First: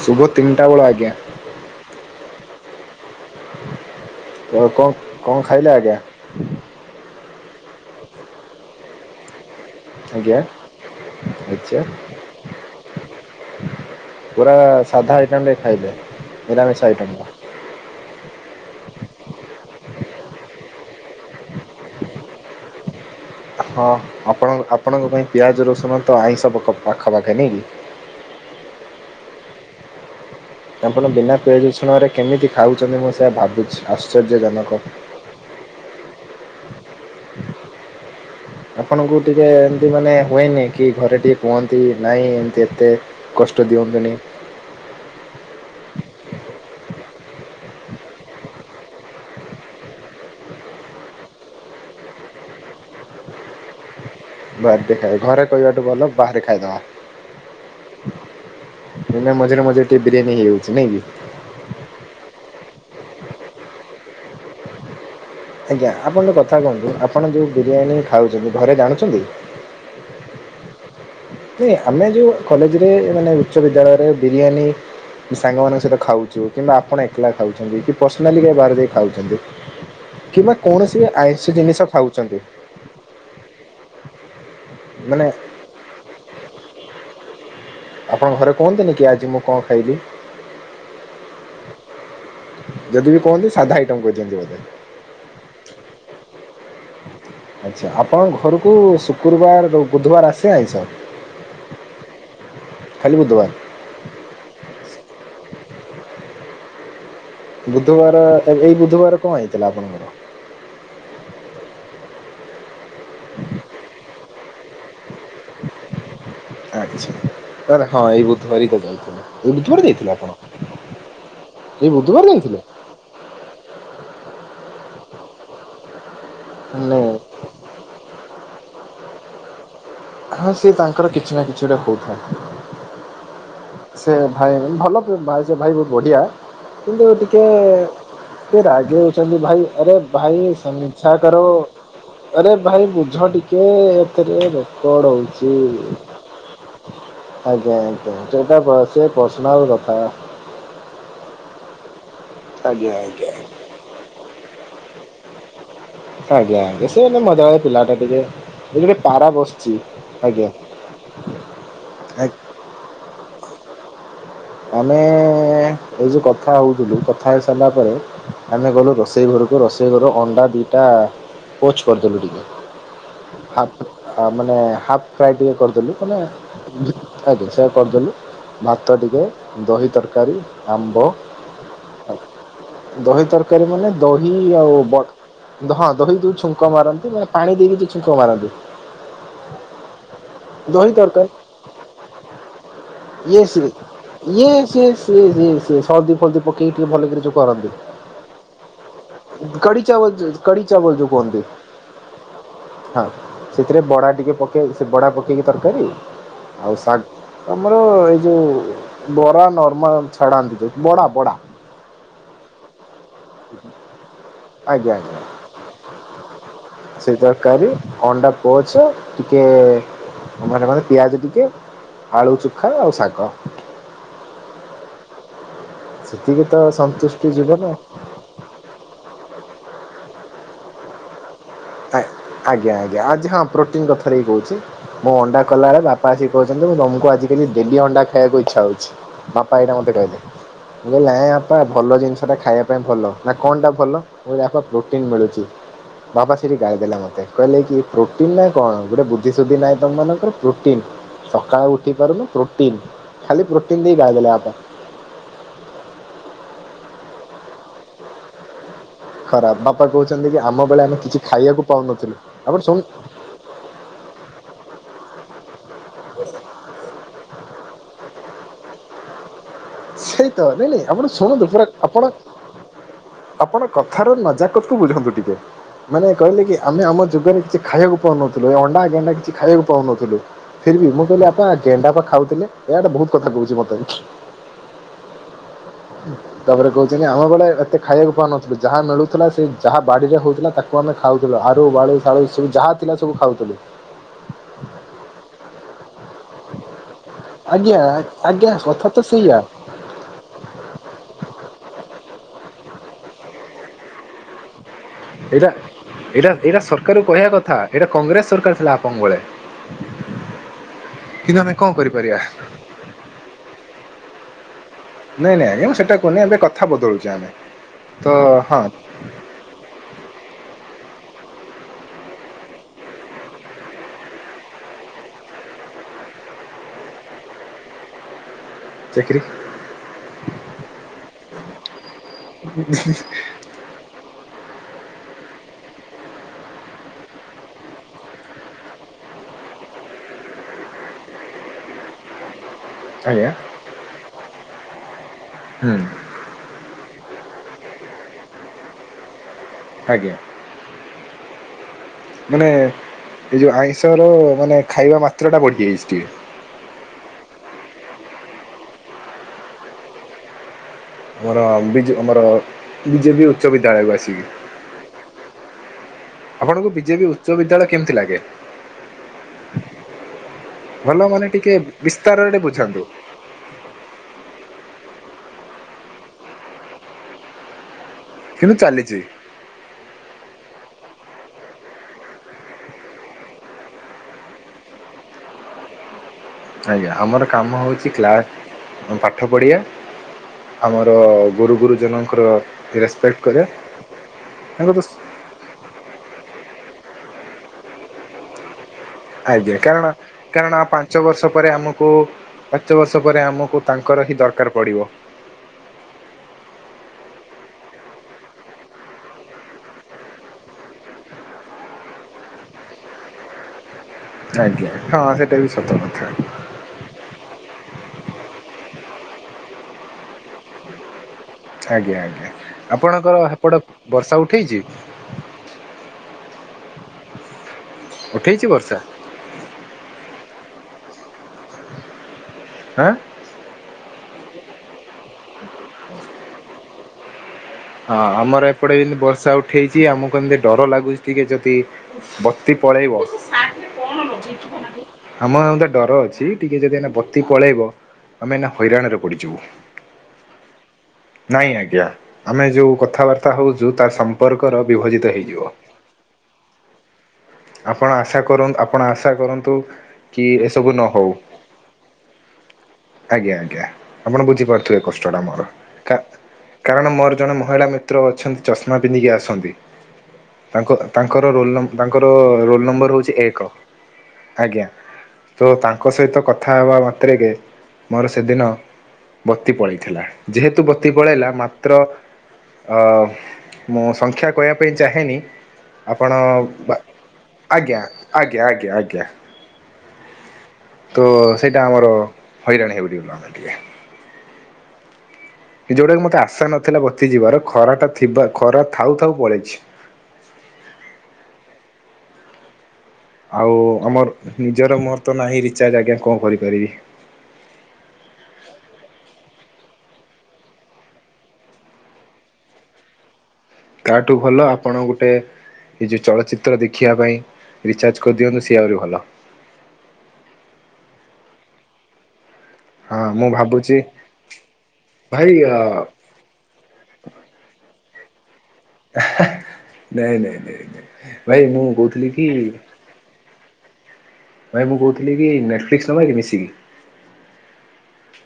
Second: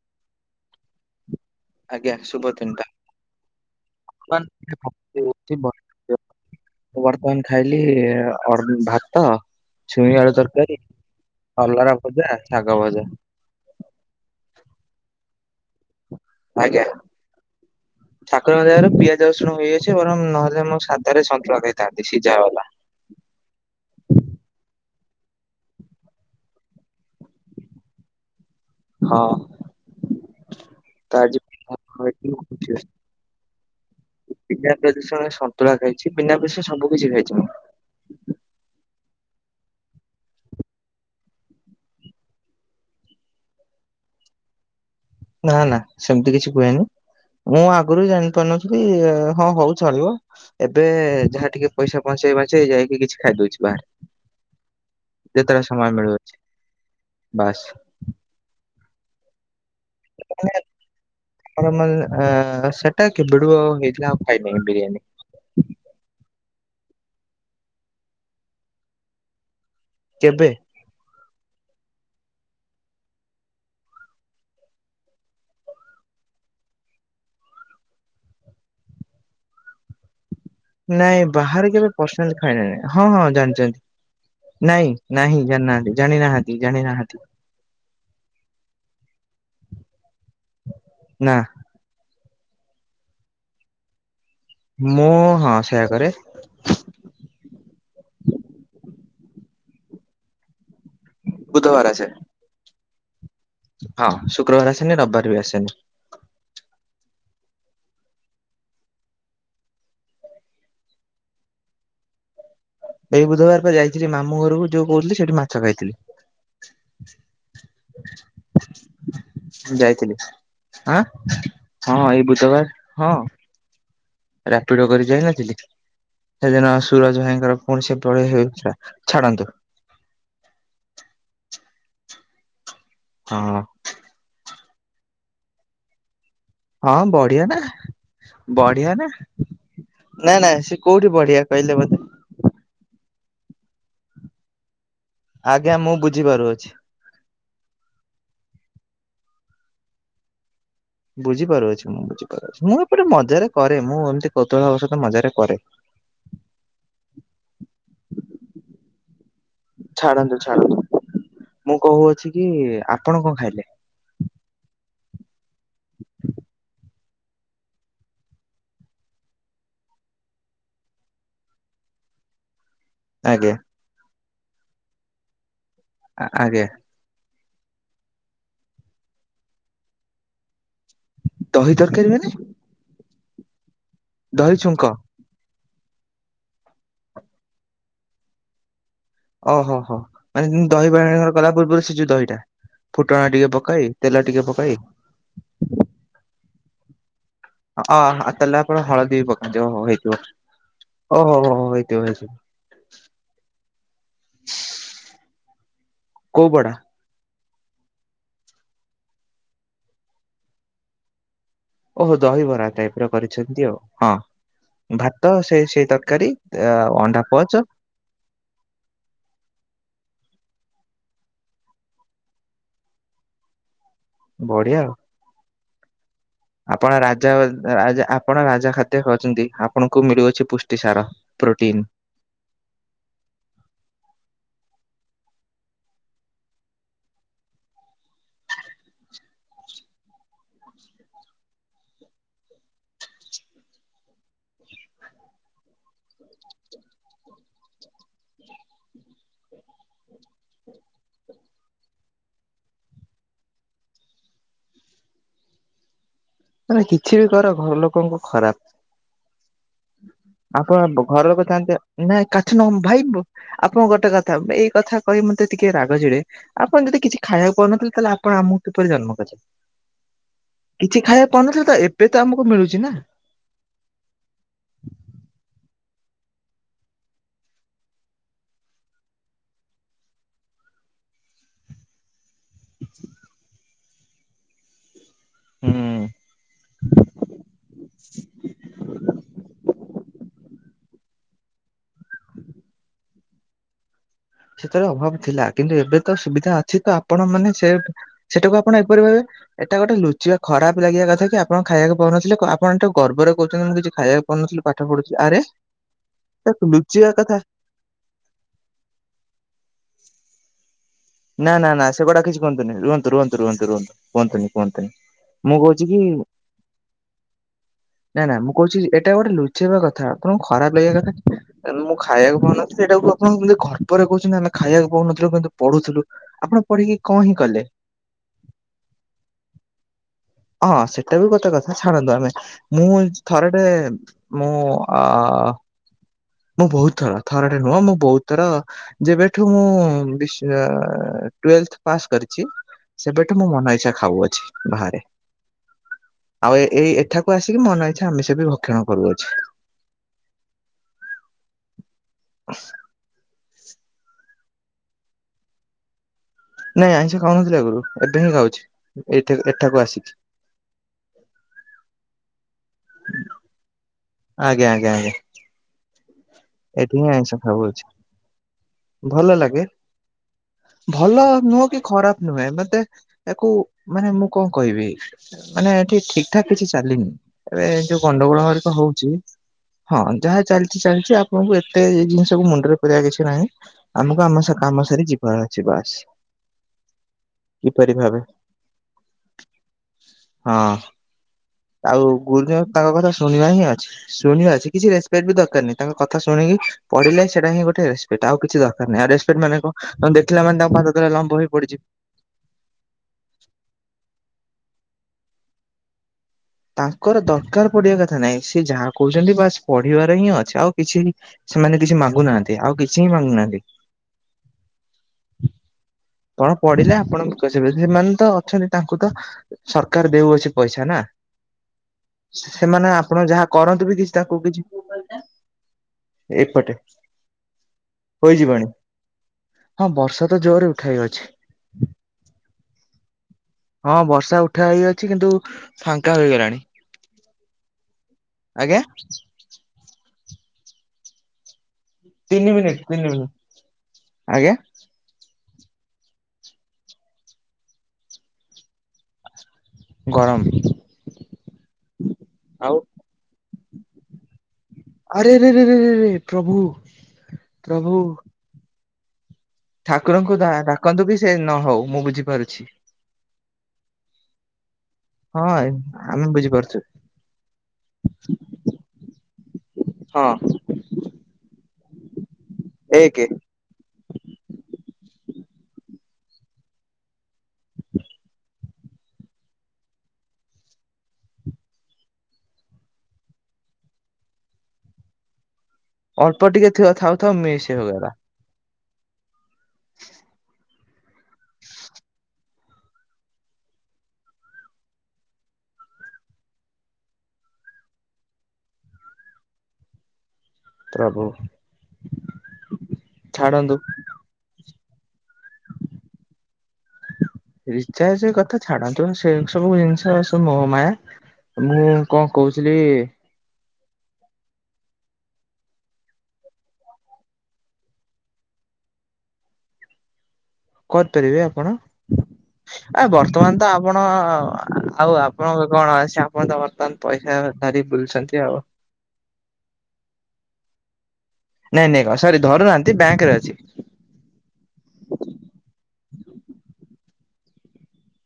ଶୁଭ ତିନିଟା ବେଳ ଆଜ୍ଞା। ଆଜ୍ଞା ଶୁଭ ତିନ୍ ଟା ତ କଣ କଣ ଖାଇଲେ ଆଜ୍ଞା କଣ ଖାଇଲି [unintelligible] ଅ ଭାତ ଛୁଇ ଆଳୁ ଆଜ୍ଞା ତରକାରୀ ଆଚ୍ଛା ଅଲରା ଭଜା ଶାଗ ଭଜା ପୁରା ସାଧା ଆଇଟମ୍ ଟେ ଖାଇଲେ ନିରାମିଷ ଆଜ୍ଞା ଆଇଟମ୍ ଠାକୁରଙ୍କ [unintelligible] ମାର ପିଆଜ ରସୁଣ ହେଇଯାଇଛି ବରଂ ନହେଲେ ମୋ ସାଧାରେ ସନ୍ତୁଳା ଖାଇଥାନ୍ତି ସିଝା ବାଲା ହଁ ଆପଣ [unintelligible] ଆପଣଙ୍କ ପାଇଁ ପିଆଜ ରସୁଣ ତ ଆଇଁଷ ପାଖ ପାଖ ନାଇକି ହଁ। ଆପଣ ତ ବିନା ଆଜି ପିଆଜ ରଷୁଣରେ ଖାଇଥିଲି, ମୁଁ କେମିତି ଖୁସି ଅଛି। ଖାଉଛନ୍ତି, ମୁଁ ସେୟା ଭାବୁଛି ଆଶ୍ଚର୍ଯ୍ୟଜନକ ପତଳା ଖାଇଛି ପିନା ପିସା ସବୁ କିଛି ଖାଇଛି ମୁଁ ଆପଣଙ୍କୁ ଟିକେ ଏମତି ମାନେ ହୁଏନି କି ଘରେ ଟିକେ କୁହନ୍ତି ନାଇଁ ଏମତି ଏତେ କଷ୍ଟ ଦିଅନ୍ତୁ ନି ନା ନା ସେମିତି କିଛି କୁହେନି ମୁଁ ଆଗରୁ ଜାଣିପାରୁନଥିଲି ହଁ ହଉ ଚଳିବ ଏବେ ଯାହା ଟିକେ ପଇସା ପହଞ୍ଚି [unintelligible] ମାଛ ଯାଇକି କିଛି ଖାଇଦଉଛି ବାହାରେ ବାହାର ଟିକେ ଖାଇ ଘରେ ଯେତେବେଳେ କହିବାଠୁ ସମୟ ଭଲ ମିଳୁଅଛି ବାହାରେ ଖାଇଦବା ବାସ୍ ଏନା ମଝିରେ ମଝିରେ ଟିକେ ଆ ଆ ବିରିୟାନୀ [unintelligible] ହେଇଯାଉଛି ନାଇଁ କି [unintelligible] ଚଟା କି ବିଡ଼ୁ ହେଇଥିଲେ [unintelligible] ଖାଇ ବିନି ବିରିୟାନୀ ନ୍ତୁ ଆପଣ ଯୋଉ ବିରିୟାନୀ ଖାଉଛନ୍ତି ଘରେ ଜାଣୁଛନ୍ତି କେବେ ନାଇ ଆମେ ଯୋଉ କଲେଜରେ ମାନେ ଉଚ୍ଚବିଦ୍ୟାଳୟରେ ବିରିୟାନୀ ସାଙ୍ଗମାନଙ୍କ ସହିତ ଖାଉଛୁ କିମ୍ବା ଆପଣ ଏକଲା ଖାଉଛନ୍ତି କି ପର୍ସନାଲି ବାରେ ଯ ଖାଉଛନ୍ତି [inaudible] କିମ୍ବା କୌଣସି ବି ନାଇଁ ଆଇଁଷ ବାହାରେ ଜିନିଷ କେବେ ପର୍ସନାଲ ଖାଉଛନ୍ତି ଖାଇନା ନାହିଁ ହଁ ହଁ ଜାଣିଛନ୍ତି। ନାଇଁ ମାନେ ନାହିଁ ଜାଣିନାହାନ୍ତି ଜାଣିନାହାନ୍ତି ଜାଣିନାହାନ୍ତି। ଆପଣଙ୍କ ଘରେ କୁହନ୍ତିନି କି ଆଜି ମୁଁ କଣ ଖାଇବି? [inaudible] ଯଦି ବି କୁହନ୍ତି ସାଧା ଆଇଟମ୍ କ କହିଦିଅନ୍ତି। ମୁଁ ହଁ ସେୟାକରେ। ଆଚ୍ଛା ଆପଣଙ୍କ ଘରକୁ ଶୁକ୍ରବାର ବୁଧବାର ଆସେ ଆଇଁଷ? ବୁଧବାର ଆସେ। ଖାଲି ବୁଧବାର। ହଁ ଶୁକ୍ରବାର ଆସେନି ରବିବାର ବି ଆସେନି। ବୁଧବାର ଏଇ ବୁଧବାର କଣ ହେଇଥିଲା ଆପଣଙ୍କର? ଏଇ ବୁଧବାର ଯାଇଥିଲି ମାମୁଁ ଘରକୁ ଯୋଉ କହୁଥିଲି ସେଇଠି ମାଛ ଖାଇଥିଲି। ଆ କିଛି ହଁ ଏଇ ବୁଧବାର ତ ଯାଇଥିଲେ ଏଇ ବୁଧବାର ଯାଇଥିଲେ ଯାଇଥିଲି ଆପଣ? ଆଁ ଏ ହଁ ବୁଧବାର ଯାଇଥିଲେ? ରାପିଡ କରି ଯାଇନଥିଲି ସେଦିନ ମାନେ ସୁରଜ ଭାଇଙ୍କର ପୁଣି ସେ ପଳେଇ ହେଇଥିଲା। ଛାଡ଼ନ୍ତୁ। ହଁ ସିଏ ତାଙ୍କର କିଛି ନା କିଛି ଗୋଟା ହଉଥାଏ ହଁ ସେ ଭାଇ ଭଲ ଭ ଭାଇ ବହୁତ ବଢ଼ିଆ ହଁ କିନ୍ତୁ ବଢିଆ ଟିକଏ ନା ଫ ବଢିଆ ଆଗେ ନା ପଛନ୍ତି ଭାଇ ଆରେ ନାଇଁ ଭାଇ ନାଇଁ ସେ କୋଉଠି ସମୀକ୍ଷା ବଢିଆ କରୋ କହିଲେ ମତେ ଆରେ ଭାଇ ଝ ଟିକେ ଏଥିରେ ରେକଡ ହଉଚ ଆଜ୍ଞା ମୁଁ ବୁଝିପାରୁଅଛି। ଆଜ୍ଞା ଆଜ୍ଞା ସେଇଟା ସେ ପର୍ସନାଲ୍ କଥା। ବୁଝିପାରୁଛି ମୁଁ ବୁଝିପାରୁଛି ମୁଁ ଆଜ୍ଞା ଏପଟେ ଆଜ୍ଞା ମଜାରେ କରେ ମୁଁ ଏମିତି କୌତୁଳ ହେବ ସହିତ ମଜାରେ କରେ। ଆଜ୍ଞା ଆଜ୍ଞା ସେ ମଜାଲିଆ ପିଲା ଟା ଟିକେ ଏ ଗ ପାରା ବସଛି ଛାଡନ୍ତୁ ଆଜ୍ଞା। ଛାଡନ୍ତୁ ମୁଁ ଆଜ୍ଞା। କହୁଅଛି କି ଆପଣ କଣ ଖାଇଲେ? ଆମେ ଏ ଏ ଯେଉଁ କଥା ହେଉଥିଲୁ ଖାଇ ସାରିଲା ପରେ ଆମେ ଗଲୁ ରୋଷେଇ ଘରକୁ ରୋଷେଇ ଘରୁ ଅଣ୍ଡା ଦଇଟା ପୋଚ କରିଦେଲୁ ଟିକେ। ଆଜ୍ଞା ହାପ୍ ମାନେ ହାପ୍ ଫ୍ରାଏ ଟିକେ କରିଦେଲୁ ମନେ ଆଜ୍ଞା ଆଜ୍ଞା ସେ କରିଦେଲୁ ଭାତ ଟିକେ ଦହି ତରକାରୀ ଆମ୍ବ ଦହି ତରକାରୀ ମାନେ ଦହି ତରକାରୀ ମାନେ ଦହି ଆଉ ବ ଦହି ଛୁଙ୍କ ମାରନ୍ତି ମାନେ ପାଣି ଦେଇକି ଯ ଛୁଙ୍କ ମାରନ୍ତି। ଓହୋ ହୋ ମାନେ ଦହି ପା କଲା ପୂର୍ବରୁ ସେ ଯୋଉ ଦହିଟା। ଫୁଟଣ ୟଏ ଟିକେ ସ ଇ ପକାଇ ତେଲ ଟିକେ ପକାଇ ସିଏ ସ ସଳଦୀପ ହଳଦୀପ ପକେଇକି ଟିକେ ଭଲ କରକ଼ୀ ଅ ତାହେଲେ ଆପଣ ହଳଦୀ ବି ପକାନ୍ତି ଓହୋ ଚାଲ ହେଇଥିବ କଢୀ ଚାବଲ ଯ ଓହୋ କୁହନ୍ତି। ହୋ ହେଇଥିବ ହେଇଥିବ। ହଁ ସେଥିରେ ବଡା ଟିକେ ପକେଇ ସେ ବଡା ପକେଇକି ତରକାରୀ କୋଉ ବଡା ଆଉ ଶାଗ ଆମର ଏଇ ଯୋଉ ବରା ନର୍ମାଲ ଛାଡ଼ାନ୍ତି ଯୋଉ ବଡା ବଡା। ଓହୋ ଦହିବରା ଟାଇପ ର କରିଛନ୍ତି ଆଉ ଆଜ୍ଞା ହଁ। ଆଜ୍ଞା। ଭାତ ସେଇ ସେଇ ତରକାରୀ ଆ ସେଇ ଅଣ୍ଡା ପଚ୍ ତରକାରୀ ଅଣ୍ଡା ମେ ମାନେ ପିଆଜ ଟିକେ ଆଳୁ ଚୁଖା ଆଉ ଶାଗ। ବଢିଆ ଆଉ। ସେତିକି ତ ଆପଣ ସନ୍ତୁଷ୍ଟି ରାଜା ଜୀବନ ଆପଣ ରାଜା ଖାଦ୍ୟ ଖାଉଛନ୍ତି ଆପଣଙ୍କୁ ମିଳୁଅଛି ପୁଷ୍ଟି ସାର। ପ୍ରୋଟିନ ଆଜ୍ଞା ଆଜ୍ଞା ଆଜି ହଁ ପ୍ରୋଟିନ୍ କଥାରେ ହି କହୁଛି। ମୁଁ ଅଣ୍ଡା କଲା ବେଳେ ବାପା ଆସି କହୁଛନ୍ତି ମୁଁ ତମକୁ ଆଜି କାଲି ଡେଲି ଅଣ୍ଡା ଖାଇବାକୁ ଇଛା ହଉଛି ବାପା ଏଇଟା ଟେ ମୁଁ କହିଲି ନାଇଁ ବାପା ଭଲ ଜିନିଷ ଟା ଖାଇବା ପାଇଁ ଭଲ ନା କଣ ଟା ଭଲ ମୁଁ କିଲି ଆପା ପ୍ରୋଟିନ ମିଳୁଛି। ବାବା [inaudible] ରେ ଗାଲିଦେଲା ମୋତେ କହିଲେ କି ପ୍ରୋଟିନ୍ [inaudible] କଣ ଗୋଟେ ବୁଦ୍ଧିସୁୁଦ୍ଧି ନାହିଁ ତମମାନଙ୍କର ପ୍ରୋଟିନ୍ ସକାଳେ ଉଠି ପାରୁନୁ ପ୍ରୋଟିନ୍, ଖାଲି ପ୍ରୋଟିନ୍ ଦେଇ [unintelligible] ମାନେ କିଛି ବି କର ଘରଲୋକଙ୍କୁ ଖରାପ୍ ଖରାପ୍, ବାପା କହୁଛନ୍ତି କି ଆପ୍ ଆପଣ ଘରର କଥା [unintelligible] ନାଇଁ କାଠ ଆପଣ ନ ଶୁଣୁ ଭାଇ ବୁ ଆପଣ ଗୋଟେ କଥା ଏଇ କଥା କହି ମତେ ଟିକେ ରାଗ ଚିଡେ, ଆପଣ ଯଦି କିଛି ଖାଇବାକୁ ପାଉନଥିଲେ ତାହେଲେ ଆପଣ ଆମକୁ କିପରି ଜନ୍ମ କରିିଚ ସେଇ ତ ନାଇଁ ନାଇଁ ଆପଣ ଶୁଣ୍ ନ୍ତୁ ପୁରା ତ ଏବେ ଆପଣ ତ ଆମକୁ ମିଳୁଛି ନା ଆପଣ କଥାର ନଜାକତକୁୁ ବୁଝନ୍ତୁ ଟିକେ। ମାନେ କହିଲେ କି ଆମେ ଆମ ଯୁଗରେ କିଛି ଖାଇବାକୁ ପାଉନଥିଲୁ ଏ ଅଣ୍ଡାଗଣ୍ଡା କିଛି ଖାଇବାକୁ ପାଉନଥିଲୁ ଫିର୍ ବି ମୁଁ କହିଲି ଆପା ଗେଣ୍ଡା ପା ଖାଉଥିଲେ ଏୟାଟା ବହୁତ କଥା କହୁଛି ମତେ। ହୁଁ। ତାପରେ କହୁଛନ୍ତି ଆମ ବେଳେ ଏତେ ଖାଇବାକୁ ପାଉନଥିଲୁ ଯାହା ମିଳୁଥିଲା ସେ ଯାହା ବାଡିରେ ହଉଥିଲା ତାକୁ ତାକୁ ଆମେ ଖାଉଥିଲୁ। ଆରୁ ବାଳୁ ଶାଳୁ ସବୁ ଯାହା ଥିଲା ସବୁ ଖାଉଥୁଲୁ। ସେତେବେଳେ ଅଭାବ ଥିଲା କିନ୍ତୁ ଏବେ ତ ସୁବିଧା ଅଛି ତ ଆପଣମାନେ ସେ ଆଜ୍ଞା ଆଜ୍ଞା ସେଟାକୁ ଆପଣ କଥା ତ ଏପରି ଭାବେ ସେଇଆ ଏଇଟା ଗୋଟେ ଲୁଚିବା ଖରାପ ଲାଗିବା କଥା କି ଆପଣ ଖାଇବାକୁ ପାଉନଥିଲେ ଆପଣ ଏଇଟାକୁ ଗର୍ବରେ କହୁଛନ୍ତି ମୁଁ କିଛି ଖାଇବାକୁ ପାଉନଥିଲି ପାଠ୍ ଏଇଟା ଏଇଟା ଏଇଟା ସରକାରକୁ କହିବା କଥା ଏଇଟା କଂଗ୍ରେସ ସରକାର ଥିଲା ଆପ [inaudible] ବେଳେ। କିନ୍ତୁ ଆମେ କଣ ନା-ନା-ନା କରିପାରିବା। ସେଗୁଡା କିଛି କୁହନ୍ତୁନି, ରୁହନ୍ତୁ ରୁହନ୍ତୁ ରୁହନ୍ତୁ ରୁହନ୍ତୁ କୁହନ୍ତୁନି। କୁହନ୍ତୁନି ନାଇଁ ନାଇଁ ଆଜ୍ଞା ମୁଁ ସେଟା କହୁନି ଏବେ କଥା ବଦଳେଉଛେ ଆମେ। ତ ନାଇଁ ନା, ମୁଁ ହଁ କହୁଛି ଏଇଟା ଗୋଟେ ଲୁଚେଇବା କଥା ଆପଣ ଖରାପ [inaudible] କଥା, ମୁଁ ଖାଇବାକୁ ପାଉ ନଥିଲି ଏଇଟାକୁ ଆପଣ କେମିତି ଗର୍ବରେ କହୁଛନ୍ତି ଆମେ ଖାଇବାକୁ ପାଉନଥିଲୁ କିନ୍ତୁ ପଢୁଥିଲୁ। ଆପଣ ପଢିକି କଣ ହିଁ କଲେ? ଚାକିରି। ହଁ ସେଟା ବି ଗୋଟେ କଥା ଛାଡନ୍ତୁ ଆମେ ମୁଁ ଥର ଟେ ମୁଁ ଆ-ଆ-ଆ ମୁଁ ବହୁତ ଥର ଥରଟେ ନୁହଁ ମୁଁ ବହୁତ ଥର ଯେବେଠୁ ମୁଁଉ-ଉ-ଉ [inaudible] ଟ୍ୟୁଲେଭ୍ ଟ୍ୟୁଲେଥ୍ ପାସ୍ କରିଚି ଆଜ୍ଞା ସେବେଠୁ ମୁଁ ମନ ଇଚ୍ଛା ଖାଉଅଛି ବାହାରେ। ହୁଁ ଆଉ ଏଇ ଏଠାକୁ ଆସିକି ମନ ଇଛା ଆମିଷ ବି ଭକ୍ଷଣ କରୁଅଛି। ଆଜ୍ଞା। ମାନେ ଏଇ ଯୋଉ ଆଇଁଷର ମାନେ ଖାଇବା ମାତ୍ରାଟା ବଢି ଯାଇଛି ଟିକେ। ନାଇଁ ଆଇଁଷ ଖାଉନଥିଲି ଆଗରୁ ଏବେ ହିଁ ଖାଉଛି ଏଠ ଏଠାକୁ ଆସିକି। ମୋର ବିଜୁ ମୋ ବି ଜେ ବିି ଉଚ୍ଚ ବିଦ୍ୟାଳୟକୁ ଆସି ଆଜ୍ଞା-ଆଜ୍ଞା-ଆଜ୍ଞା। ଆପଣଙ୍କୁ ଏଠି ବିଜେପି ହିଁ ଉଚ୍ଚ ଆଇଁଷ ଖାଉ ବିଦ୍ୟାଳୟ ଅଛି କେମିତି ଲାଗେ ଭଲ ଲାଗେ। [inaudible] ଭଲ ମାନେ ଟିକେ ନୁହଁ କି ଖରାପ ବିସ୍ତାରରେ ନୁହେଁ ମତେ ବୁଝାନ୍ତୁ ଏହାକୁ ମାନେ ମୁଁ କଣ କହିବି ମାନେ ଏଠି ଠିକଠାକ୍ କିଛି ଚାଲିନି ଏବେ ଯୋଉ ଗଣ୍ଡଗୋଳ କିନ୍ତୁ ହେରିକା ହଉ ଚାଲିଛି ଛି ହଁ ଯାହା ଚାଲିଛି ଚାଲିଛି ଆ [inaudible] ଏତେ ଜିନିଷକୁ ମୁଣ୍ଡରେ ପୁରେଇବା କିଛି ନାହିଁ ଆମକୁ ଆମ କାମ ସାରି ଯିବାର ଅଛି ବାସ୍। ଆଜ୍ଞା ଆମର କାମ ହଉଛି କିପରି ଭାବେ କ୍ଲାସ ପାଠ ପଢ଼ିବା ହଁ ଆମର ଗୁରୁ ଆଉ ଗୁରୁଜନଙ୍କର ଗୁରୁଜନ ତାଙ୍କ କଥା ରେସପେକ୍ଟ କରିବା ଶୁଣିବା ହିଁ ଅଛି ଶୁଣିବା ତାଙ୍କର ଅଛି ତ କିଛି ରେସପେକ୍ଟ୍ ବି ଦରକାର ନାହିଁ ତାଙ୍କ କଥା ଶୁଣିକି ପଢିଲେ ସେଟା ହିଁ ଗୋଟେ ରେସପେକ୍ଟ ଆଉ କିଛି ଦର ଆଜ୍ଞା କାରଣ କାରଣ ପାଦ ପାଞ୍ଚ ତଳେ ବର୍ଷ ଲମ୍ବ ହେଇ ପରେ ପଡିଯିବେ। ଆମକୁ ପାଞ୍ଚ ବର୍ଷ ପରେ ଆମକୁ ତାଙ୍କର ହିଁ ଦରକାର ପଡିବ। ତାଙ୍କର ଦରକାର ପଡିବା କଥା ନାଇଁ ସେ ଯାହା କହୁଛନ୍ତି ବାସ୍ ପଢିବାର ହିଁ ଅଛି ଆଉ କିଛି ସେମାନେ କିଛି ମାଗୁନାହାନ୍ତି ଆଉ କିଛି ହିଁ ମାଗୁନାହାନ୍ତି। ଆଜ୍ଞା, ହଁ ସେଇଟା ବି ସତ କଥା। ଆପଣ ପଢ଼ିଲେ ଆପଣଙ୍କ ସେମାନେ ତ ଅଛନ୍ତି ତାଙ୍କୁ ତ ସରକାର ଦେଉଅଛି ପଇସା ନା ଆଜ୍ଞା ଆଜ୍ଞା ସେମାନେ ଆପଣଙ୍କର ଆପଣ ଯାହା ହେପଟ କରନ୍ତୁ ବି ବର୍ଷା କିଛି ତାଙ୍କୁ ଉଠେଇଛି କିଛି ଏପଟେ। ହୋଇ ଉଠେଇଛି ଯିବଣୀ ବର୍ଷା ହଁ ବର୍ଷା ତ ଜୋରରେ ଉଠାଇ ଅଛି। ଆଁ। ହଁ ବର୍ଷା ଉଠା ହେଇ ଅଛି କିନ୍ତୁ ଫାଙ୍କା ହୋଇ ଗଲାଣି। ହଁ ଆମର ଏପଟେ ଇମିତି ବର୍ଷା ଉଠେଇଚି ଆମକୁ ଏମିତି ଡର ଲାଗୁଛି ଟିକେ ଯଦି। ତିନି ବତି ମିନିଟ ପଳେଇବ ତିନି ମିନିଟ ଆଜ୍ଞା ଆମ। ଡର ଅଛି ଟିକେ ଯଦି ଏଇନା ବତି ପଳେଇବ ଆମେ ଏଇନା ହଇରାଣ ରେ ପଡିଯିବୁ। ଗରମ ନାଇଁ ଆଜ୍ଞା। ଆମେ ଯୋଉ ଆଉ କଥାବାର୍ତ୍ତା ହଉଛୁ ତାର ସମ୍ପର୍କର ବିଭଜିତ ଆରେ ହେଇଯିବ। ରେ ରେ ରେ ରେ ପ୍ରଭୁ ଆପଣ ପ୍ରଭୁ ଆଶା କରନ୍ତୁ ଆପଣ ଆଶା କରନ୍ତୁ। କି ଠାକୁରଙ୍କୁ ଡା ଏସବୁ ଡାକନ୍ତୁ ନହଉ କି ସେ ନ ହଉ ମୁଁ ବୁଝିପାରୁଛି ଆଜ୍ଞା ଆ ଜ୍ଞା ଆପଣ ବୁଝି ପାରୁଥିବେ କ ହଁ ଆମେ ବି। କାରଣ ମୋର ଜଣେ ମହିଳା ମିତ୍ର ଅଛନ୍ତି ଚଷମା ପିନ୍ଧିକି ଆସନ୍ତି। ହଁ ତାଙ୍କ ତାଙ୍କର ରୋଲନ ଙ୍କର ରୋଲ ନମ୍ବର ହେଉଛି ଏକ ଆଜ୍ଞା। ତ ତାଙ୍କ ସହିତ କଥା ହେବା ମାତ୍ରେକେ ମୋର ସେଦିନ। ବତି ପଳେଇ ଥିଲା ଯେହେତୁ ବତି ପଳେଇଲା ମାତ୍ର। ଅ ମୁଁ ସଂଖ୍ୟା କହିବା ପାଇଁ ଚାହେଁନି ଆପଣ। ଅଳ୍ପ ଟିକେ ଥିବ ଥାଉ ଥାଉ ମିସ୍ ଆଜ୍ଞା ହେଇଗଲା ଆଜ୍ଞା ଆଜ୍ଞା ଆଜ୍ଞା। [inaudible] ତ ସେଇଟା ଆମର ହଇରାଣ ହେଇଗଲୁ ଦିଏ ଆମେ ଟିକେ। କି ଯୋଉଟାକ ମତେ ଆଶା ନଥିଲା ବତି ଯିବାର ଖରା ଟା ଥିବା ଖରା ଥାଉ ଥାଉ ପଳେଇଛି। ତ୍ର ବୋ। ଆଉ ଆମର ନିଜର ମୋହର ତ ନାହିଁ ରି ଚାର୍ଜ ଆଜ୍ଞା କଣ କରି ପାରିବି। ରିଚାର୍ଜ କଥା ଛାଡନ୍ତୁ ସେ ସବୁ ଜିନିଷ ସବୁ ମୋହ ମାୟା ମୁଁ କଣ କହୁଥିଲି। ତାହାଠୁ ଭଲ ଆପଣ ଗୋଟେ। ଏ ଯୋଉ ଚଳଚିତ୍ର ଦେଖିବା ପାଇଁ ରିଚାର୍ଜ କରିଦିଅନ୍ତୁ ସେ ଆହୁରି ଭଲ। କରିପାରିବେ ଆପଣ। ହଁ ଆ ମୁଁ ବର୍ତ୍ତମାନ ତ ଭାବୁଛି ଆପଣ ଆଉ ଭାଇ ଆପଣ ଅ ଙ୍କ କଣ ଅଛି ଆପଣ ତ ବର୍ତ୍ତମାନ ପଇସା ଧାରି ବୁଲଛନ୍ତି ଆଉ। ଏ ହେ ନାଇଁ ନାଇଁ ନାଇଁ ନାଇଁ ଭାଇ ମୁଁ ନାଇଁ ନାଇଁ କହୁଥିଲି କି। ସରି ଧରୁନାହାନ୍ତି ବ୍ୟାଙ୍କରେ ଅଛି ଭାଇ ମୁଁ କହୁଥିଲି କି ନେଟଫ୍ଲିକ୍ସ ନବା କି ମିଶିକି।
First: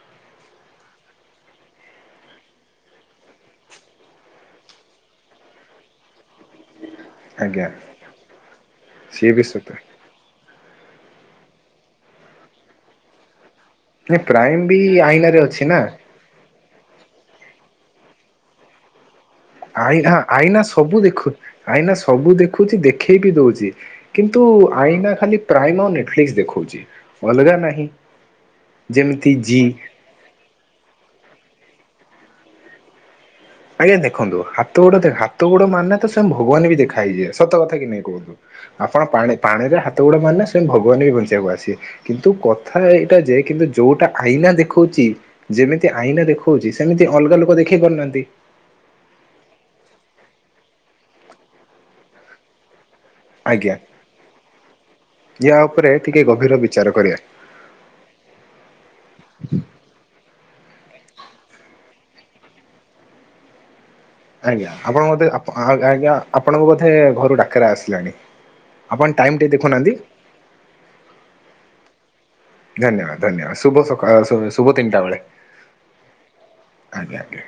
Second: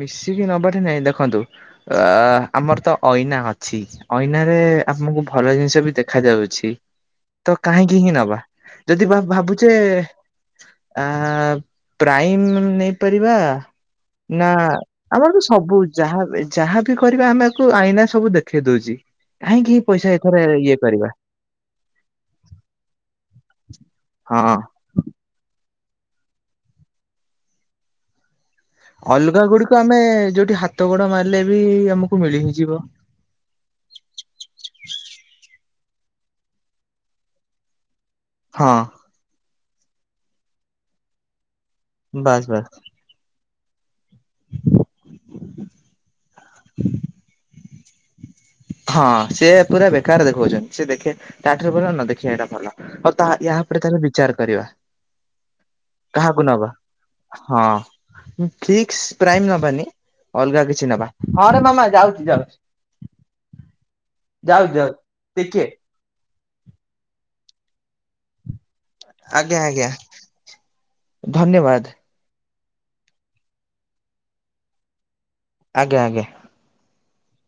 ମିଶିକି ନବାଠି‍ ନାଇଁ ଦେଖନ୍ତୁ ଆ ଆମର ତ ଅଇନା ଅଛି ଅଇନା ରେ। ଆମକୁ ଭଲ ଜିନିଷ ବି ଦେଖା ଯାଉଛି। ତ ଆଜ୍ଞା କାହିଁକି ହିଁ ନବା ଯଦି ଭ ସିଏ ବି ସତ ଭାବୁଛେ ଆ। ପ୍ରାଇମମ ନେଇପାରିବା। ନାଇଁ ନା ପ୍ରାଇମ ବି ଆମର ଆଇନାରେ ବି ଅଛି ସବୁ ନା ଯାହା ଯାହାବି କରିବା ଆମକୁ ଆଇନା ସବୁ ଦେଖେଇ ଦଉଛି। କାହିଁକି ଏଇ ପଇସା ଆଇନା ଏଥରେ ଆଇନା ଇଏ ସବୁ କରିବା ଦେଖୁ ଆଇନା ସବୁ ଦେଖୁଛି ଦେଖେଇବି। ଦଉଚି କିନ୍ତୁ ହଁ। ଆଇନା ଖାଲି ପ୍ରାଇମମ ନେଟଫ୍ଲିକ୍ସ ଦେଉଖଚି ଅଲଗା ନାହିଁ। ଯେମିତି ଅଲଗା ଜି ଗୁଡିକ ଆମେ ଯୋଉଠି ହାତ ଗୋଡ ମାରିଲେ ବି ଆମକୁ ମିଳି ହିଁ ଯିବ। ଆଜ୍ଞା ଦେଖନ୍ତୁ ହାତ ଗୋଡ ଦେ ହାତ ଗୋଡ ମାରିଲେ ତ ସ୍ୱୟଂ ଭଗବାନ ବି ଦେଖା ହେଇଯିବେ ସତ କଥା କି ନାଇ। କୁହନ୍ତୁ ହଁ। ଆପଣ ପାଣି ପାଣି ରେ ହାତ ଗୋଡ଼ ମାରିଲେ ସ୍ବୟଂ ଭଗବାନ ବି ବଞ୍ଚେଇିବାକୁ ଆସିବେ। କିନ୍ତୁ ବାସ୍ ବାସ୍ କଥା ଏଇଟା ଯେ କିନ୍ତୁ ଯୋଉଟା। ଆଇନା ଦେଖଉଚି ଯେମିତି ଆଇନା ଦେଖଉଚି ସେମିତି ଅଲଗା ଲୋକ ଦେଖେଇ ପାରୁନାହାନ୍ତି। ହଁ ସିଏ ପୁରା ବେକାର ଦେଖଉଚନ୍ତି ସେ ଦେଖେ ତା ଠାରୁ ଭଲ ନ ଦେଖିବା ଟା ଭଲ। ହଉ ତାହା ୟାହା ଉପରେ କେବେ ବିଚାର କରିବା। ଏହା ଉପରେ ଟିକେ କାହାକୁ ଗଭୀର ନବା ବିଚାର କରି ହଁ ଫିକ୍ସ ପ୍ରାଇମ ନବାନି ଅଲଗା କିଛି କିଛି ନବା। ହଁରେ ମାମା ଯାଉଛି ଯାଉଛି ଆଜ୍ଞା ଯାଉଛି ଯାଉଛି ଆପଣ ବୋଧେ ଟିକେ ଆଜ୍ଞା ଆପଣଙ୍କୁ ବୋଧେ ଘରୁ ଡାକରା ଆସିଲାଣି? ଆପଣ ଟାଇମ ଟିକ ଆଜ୍ଞା ଆଜ୍ଞା ଦେଖୁନାହାନ୍ତି। ଧନ୍ୟବାଦ ଧନ୍ୟବାଦ ଧନ୍ୟବାଦ ଶୁଭକା ଶୁଭ ତିନଟା ବେଳେ ଆଜ୍ଞା ଆଜ୍ଞା। ଆଜ୍ଞା ଆଜ୍ଞା।